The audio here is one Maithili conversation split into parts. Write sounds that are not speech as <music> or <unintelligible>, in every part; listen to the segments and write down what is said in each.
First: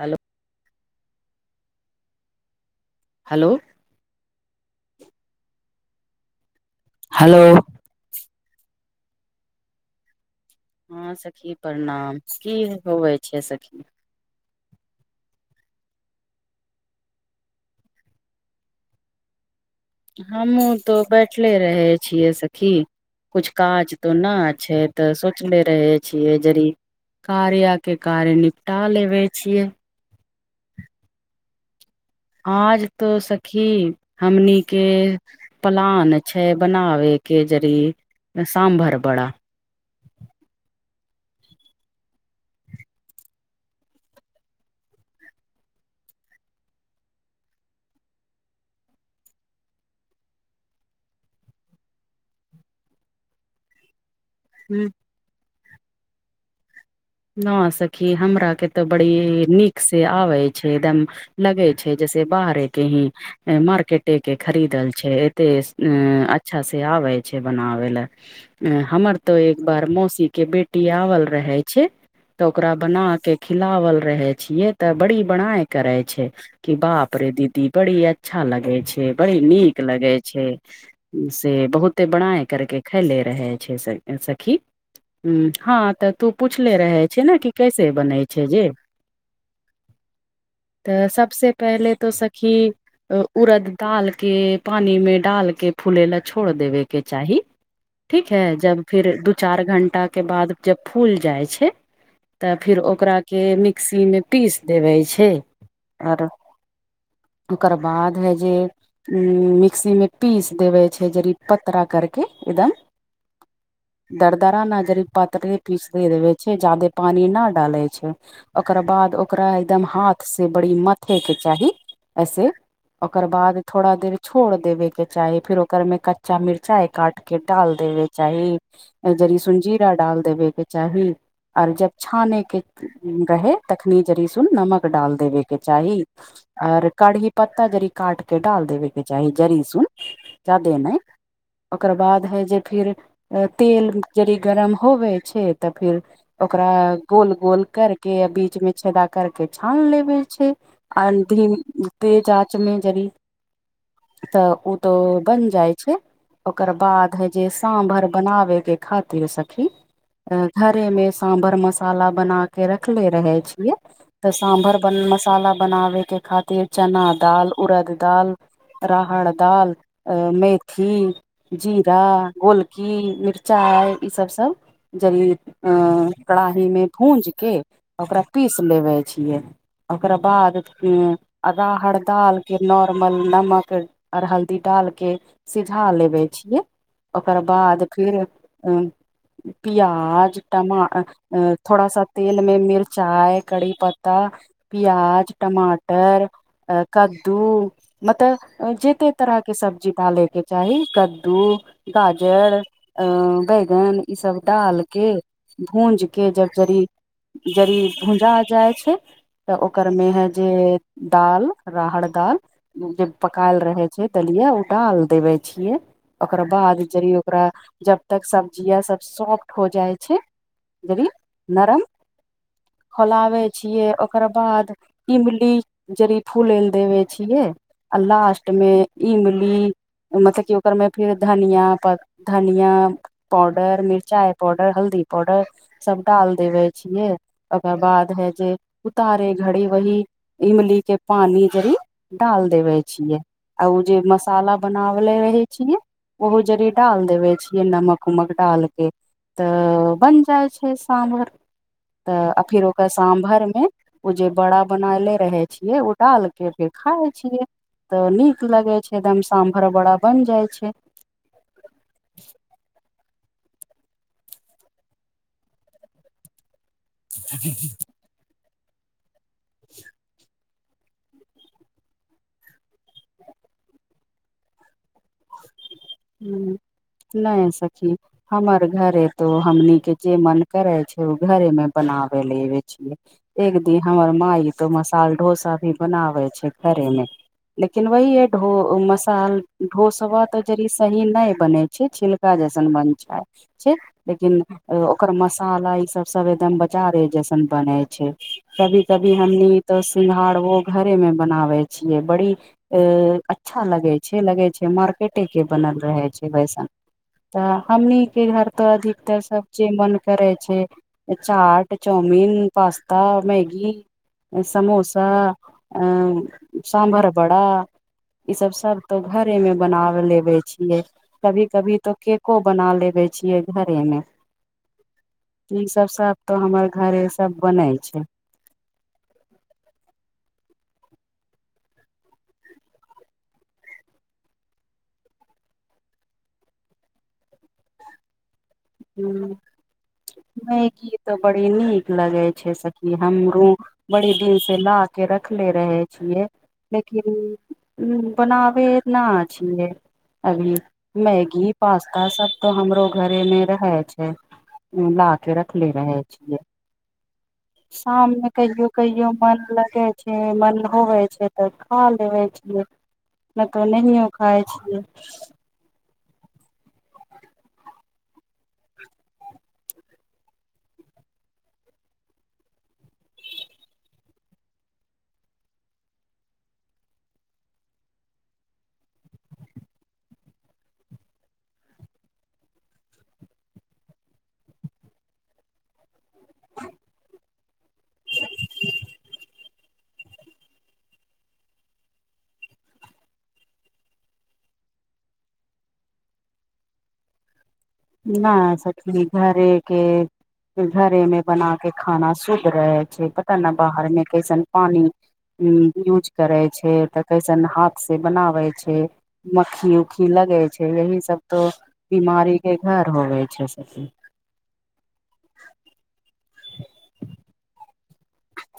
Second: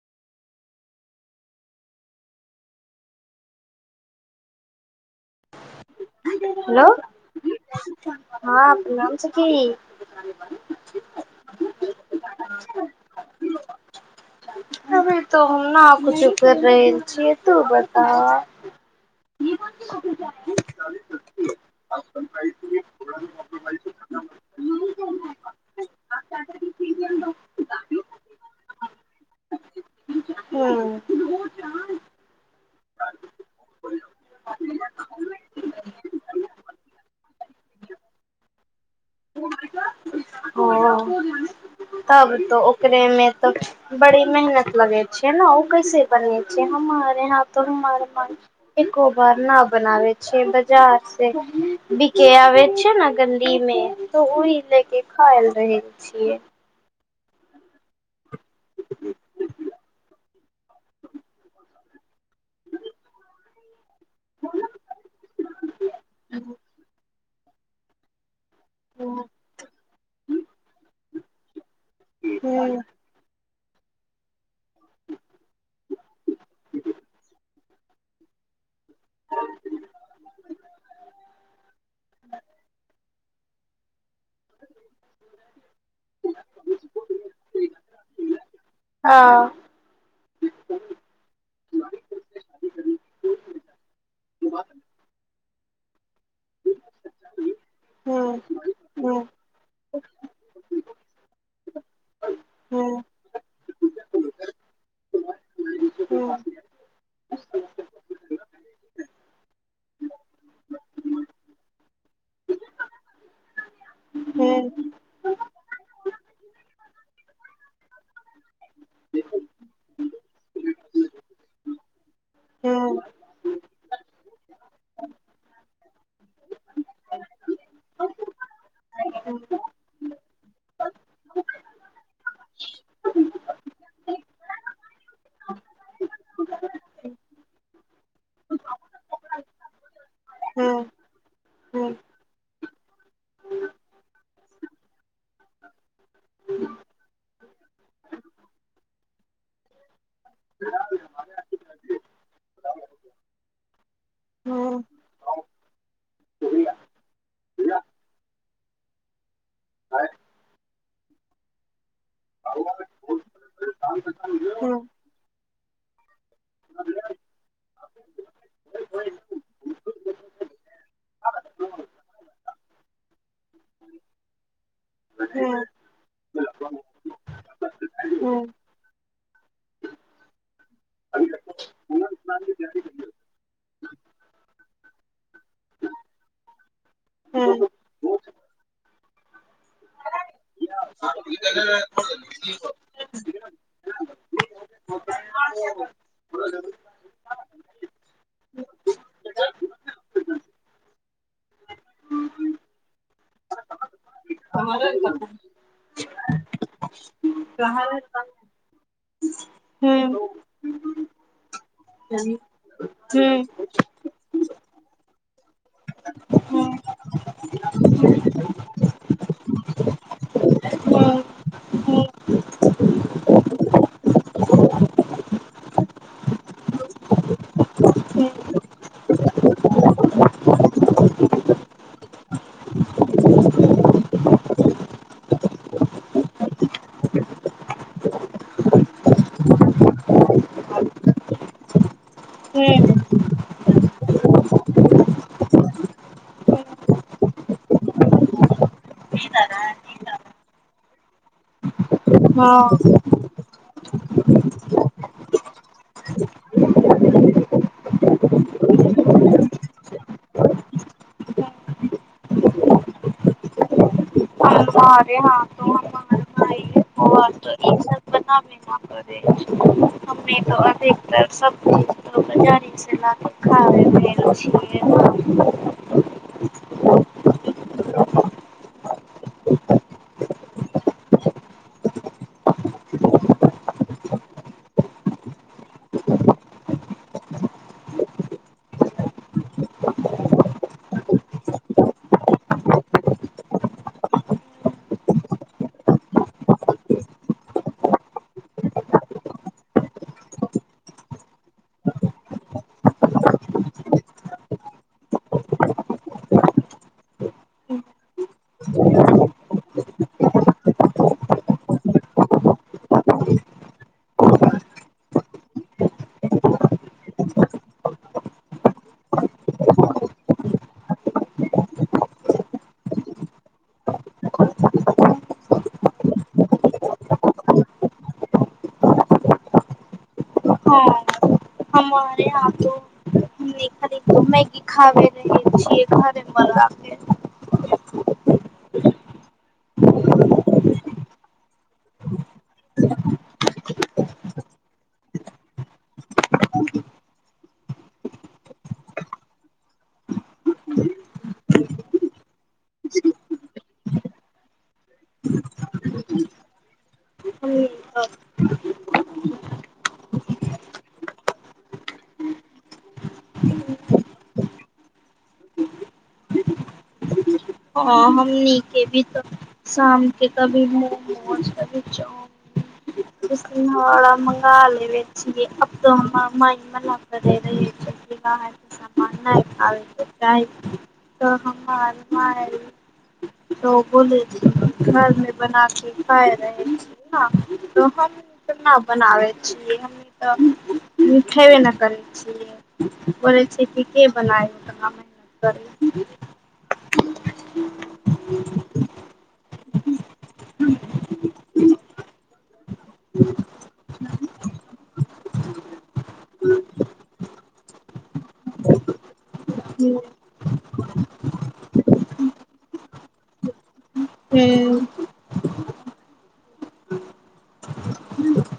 हेलो हेलो हेलो हेलो हँ पुनम छिखी हँ सखी प्रणाम की होवए छै सखी अभी तो हम न कुछो कर रहल छियै तू बता <inaudible> हमहुँ तऽ बैठले रहै छियै सखी कुछु काज त नहि छै तऽ सोचले रहे छियै जड़ कार्य के कार्य निपटा लेबे छियै हं आज त सखी हमनीे पलन छै बनाव के जरी स्भर बड़ा हँ तब तऽ ओकरे में तऽ <unintelligible> बड़ी मेहनत लगे छैै ने ओ कैसे बने छै हमर एह त हमर मन एको बार न बनाबे छ बाजार से बिके आबे छै ने गली में वही ले ह के खाय ल रहे छियै न सखी हमरा के ते बड़ी नीक से आवे दम लगे छै जैसे बाहरे के ही मार्केट एते के खरीदल छै एते अच्छा से आवे छ बनाबे लए हमर तऽ एक बार मौसी के बेटी आवल रहे छै त हूँ ओकरा बना क खिलावल रहै छियै तऽ बड़ी बराई करै छै की बाप रे दीदी बड़ी अच्छा लगे छै बड़ी नीक लगै छै से बहुते बराई करके खले रहै छै सखी हम्म हँ तऽ तू पुछले रहे छ ने कि कैसे बनै छै जे हँ तऽ सबसे पहले तो सखी उड़द दाल के पानी में डालके फूले ला छोड़ देबे के चाही ठीक है जब फिर दू चार घंटाके बाद जब फूल जाइ छै तऽ फेर ओकरा के मिक्सी में पीस देबै छै आरो ओकर बाद हइ जे उ मिक्सी में पीस देबे छै जड़ि पतरा करके एकदम दरदारा नजरी पातरे पीस दे देवे छै ज्यादे पानी न डाले छै ओकरा बाद ओकरा एकदम हाथ से बड़ी मथे के चाही ऐसे ओकर बाद थोड़ा देर छोड़ देबे के चाही फिर ओकर में कच्चा मिर्चाई काट के डाल देब चाही जरी सु जीरा डाल देबे के चाही आर जब छाने के रहे तखनी जरीसू नमक डाल देबेके चाही ओर कढ़ी पत्ता जरी काट के डाल देब के चाही जरीसून जादे नहि ओकर बाद है जे फिर तेल यदि गरम होबे तऽ फिर ओकरा गोल गोल करके बीच में छेदा करके छान लेबे छै आ धीमी आ तेज आँच में जड़ी तऽ उ त बन जाइ छै ओकर बाद हे जे सामभर बनाबे के खातिर सखी हं घरे मे सभर मसा मसाला बना के रखले रहे छिये तऽ सांभर मसाला बनावे के खातिर चना दाल उरद दाल राहड़ दाल मेथी जीरा गोलकी मिरचाइ ईसब सब ज अ कड़ाही में भूज के ओकरा हूँ हूँ पीस लेबे छियै ओकरा बाद राहड़ दाल के नोर्मल नमक ओर हल्दी डाल के सीझा लेबे छिय ओकर हूँ बाद फिर प्याज टमा थोड़ा सा तेल में मिरचाइ कढ़ी पत्ता प्यज टमाटर अ कद्दू मतलब जतेक तरहके सब्जी डालय के चाही कद्दू गाजर अ बैगन ई सब डाल के भुन्ज <unintelligible> के जब जरी जड़ी भुजा जाइ छै तऽ ओकर मे है जे दाल राहड़ दाल जे पकायल रहे छै देलिये उ डाल देवे छियै ओकर बाद जड़ी ओकरा जब तक सब्जिया सब सॉफ्ट हो जाइ छै दबी हूँ नरम हूँ खोलाबे छियै ओकर बाद ईमली जरी फूले ल देबै छिये लास्ट में इमली मतलब क ओकर में फिर धनिया पत धनिया <inaudible> डर मिरचाइ पाउडर हल्दी पाउडर सब डाल देवे छियै ओकर बाद है जे उतारे घड़ी वही इमली के पानि जड़ी डाल हूँ देबै हूँ छीयै ओ जे मसाला बनावले रहे छियै ओहो जरी डाल देबै छिए नमक उमक डाल के हँ त बन जाए छै साम्भर त आकिर ओकर अरे साम्भर मे ओ जे बड़ा बनाले रहे छियै ओ डाल के फेर खाय छियै त नीक लगे छै एकदम साम्भर बड़ा बन जाय छै हमारे हा त हम भ ईजजत बनाबे अधिकतर सब च ल खा छिय <inaudible> हू न सखी हमर घरे तो हमनी के जे मन करै छै ओ घरे में बनाबे लेबे छियै एक दिन हमर माय तो मसाल डोसा भी बनावे छै घरे में लेकिन वही है ढो मसाल ढोसबा त जड़ी सही नहि बनै छै छिलका जइसन बन छै छै लेकिन ओकर मसाला ई सब सब एकदम बाजारे जैसन बनय छै कभी कभी हमनी त सिंंगार ओ घरे में बनावे छिये बड़ी अच्छा लगे छै लगे छै मार्केटे के बनल रहे छै वैसन त हमनी के घर त अधिकतर सभ जे मन करै छै chaat chowmein pasta Maggi samosa sambar बड़ा ईसब सब तो घरेमे बनाव लेबे छियै कभी कभी तो केको बना लेबे छियै घरे मे ई सब सब तो हमर घरे सब बनै छै हँ हमारे यहाँ तो देख देखू दिखाबे नहि छिय घर मे हूँ नहिकी ऽ बड़ी नीक लगै छै सखी हमरो बड़ी दिन से ला के रख ले रहे छियै लेकिन उ बनाबेना छियै अभी मैगी पास्ता सब तऽ हमरो घरे में रहै छै ला के रख ले रहै छी हमनी शाममे कहियो कहियो मन लगै छै मन होबैत छै तऽ खा लेबै छिये नहि तऽ नहियो खाय छियै हँ हम नीके भी तऽ शाम के कभी मोमोज कभी चो ना मंगा लेबे छिये अब तो <unintelligible> <unintelligible> मामा <unintelligible> न नहि हम <unintelligible> त बोले छिये घरमे बना <inaudible> तऽ खेबे नहि करै छीयै बोलै छै कि के बनायना मेहनत करू न सखी घरेके घरे मे बना के खाना शुद्ध रहे छै पता न बाहर मे कैसन पानि यूज करै छै तऽ कैसन हाथसँ बनाबै छै मक्खी उक्खी लगे छै यही सब तो बिमारी के घर होवे छै सखी हू <inaudible>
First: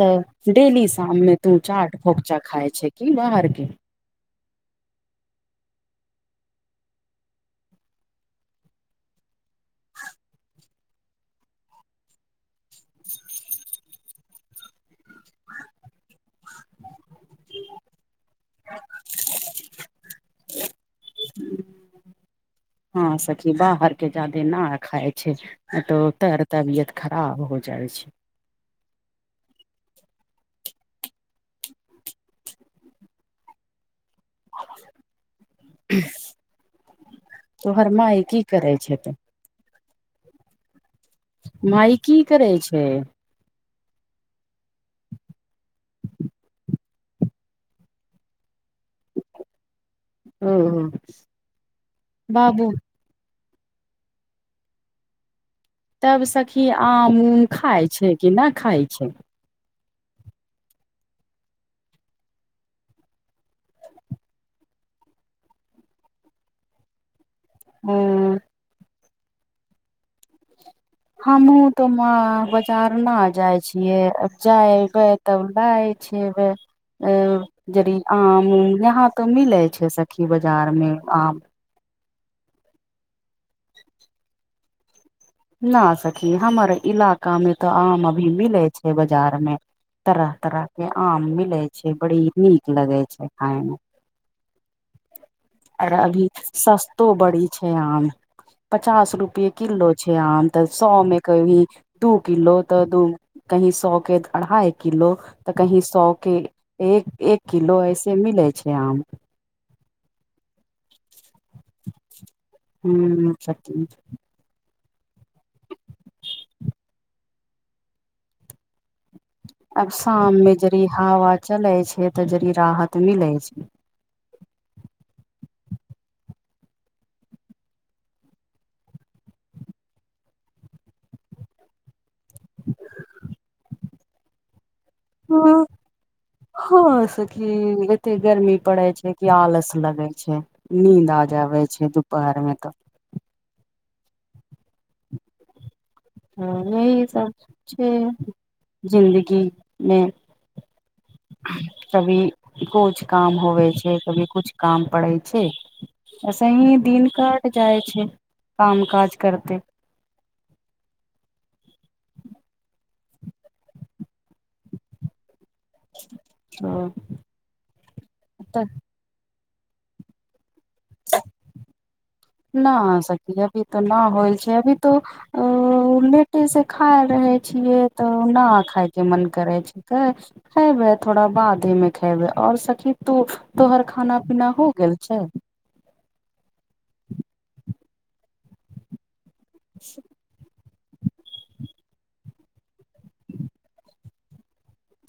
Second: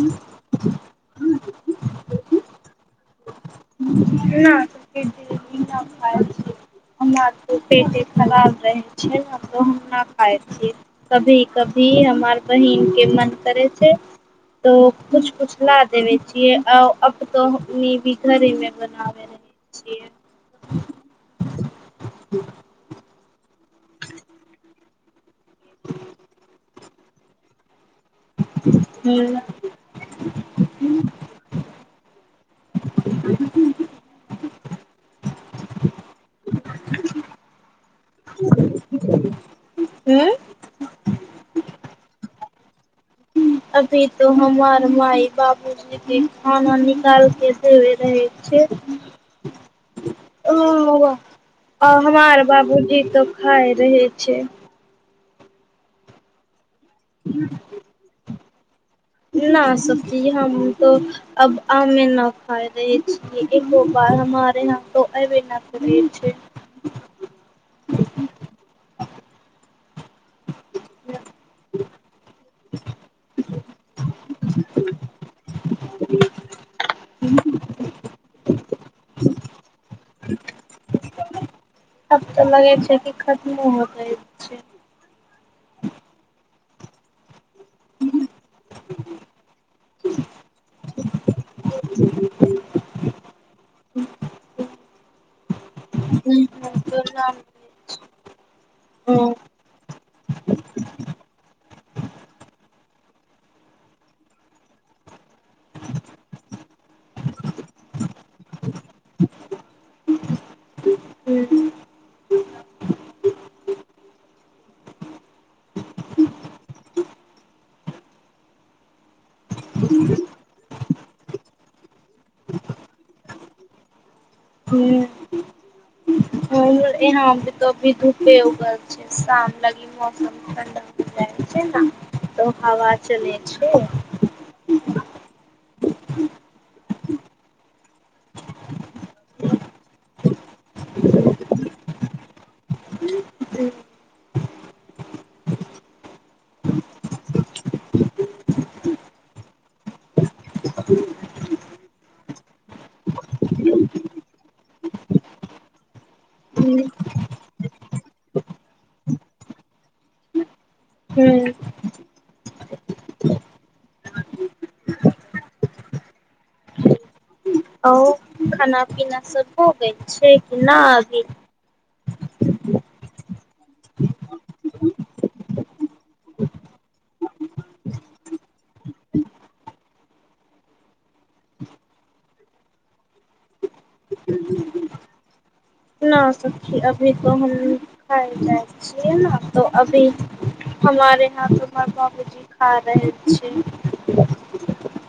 तऽ डेली शाम मे तू चाट फोकचा खाय छै कि बाहर के <inaudible> हमर तो पेटे खराब रहे छै हम तो हम न खाय छीय कभी कभी हमार बहिन के मन करै छै तो कुछ कुछ ला देवे छियै आ अब तो घरीमे बनाबे रहे छियै <inaudible> हँं सखी बाहर के जादे न खाय छै तो तर तर बियत खराब हो जाइ छै हू तोहर माय की करै छै त उ्म <inaudible> माइ की करै छै अभी तो हमार माय बाबू जी खाना निकाल के देेबे रहै छै ओ आ हमार बाबू बाबूजी त खाय रहे छै तब सखी आम उम खाय छै कि नहि खाय छै न सखी हम तऽ अब आमे न खाय रहे छियै एको बार हमारे यहां त एबे नै करय छै हू हमू तऽ म बजार न जाइ छियै आ जाएबय तब लएइ छियैबे आ जदि आम उम यहाँ त मिले छै सखी बाजार मे आम तब तऽ लगे छै कि खत्म हो जाइ छै न सखी हमार इलाका मे तऽ आम अभी मिले छै बाजार मे तरह तरह के आम मिले छै बड़ी नीक लगै छै खााशय मे आर अभी सस्तो बड़ी छै आम पचास रुपे किलो छै आम तऽ सौ मे कभी टु किलो तऽ दू कही सौ के अढ़ाइ किलो तऽ कहीं सौ के एक एक किलो ऐसे मिलै छै आम ह्म सच आब शाम मे जरी हवा चले छै तऽ जरी राहत मिलै छै ह <inaudible> ही यहाँ पर त अभी धूपे उगल छै शाम लाग मौसम ठण्डा जाइ छै ने तऽ हवा चलय छे हँ <inaudible> हँ सखी एते गर्मी पड़े छै कि आलस लगे छै नींद आ जाबै छै दुपहर मे तऽ <inaudible> ह यही सब छै जिंन्दगीमे कभी कुछ काम होवे छै कभी कुछ काम पड़ै छै एसे ही हूँ दिन कट जाइ छै काम काज करते हू <inaudible> हँ आ खाना-पिना सभ भऽ गेल छै कि नहि अभी? नहि सखी, अभी तऽ नहि भेल छै, अभी तऽ। तऽ लेटेसँ खा रहल छियै तऽ ने, खाइके मोन करै छिकै। खेबे, थोड़ा बादमे खेबे। आ सखी, तोहर खाना-पिना भऽ गेल छै? नहि सखी, अभी तऽ हम खाइ जाय छियै ने, तऽ अभी। हमरे यहाँ तऽ बाबूजी खा रहल छै।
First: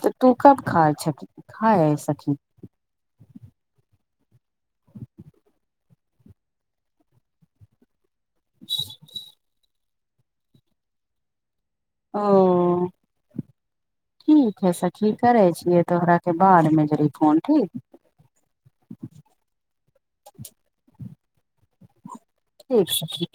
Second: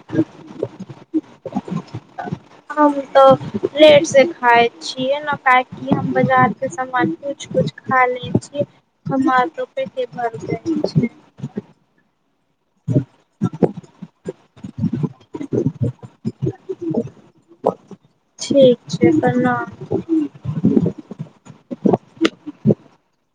तऽ तू कब खाइहऽ, खाहे सखी? हम तऽ लेटसँ खाइ छियै ने कऽ। हम बाजारक सामान किछु-किछु खा लै छियै हम। हमर पेटे भरि जाइ छै। ओ ठीक है सखी, करै छियै तोहराक, बादमे जरि फोन ठीक। ठीक छै। प्रणाम ठीक सखी।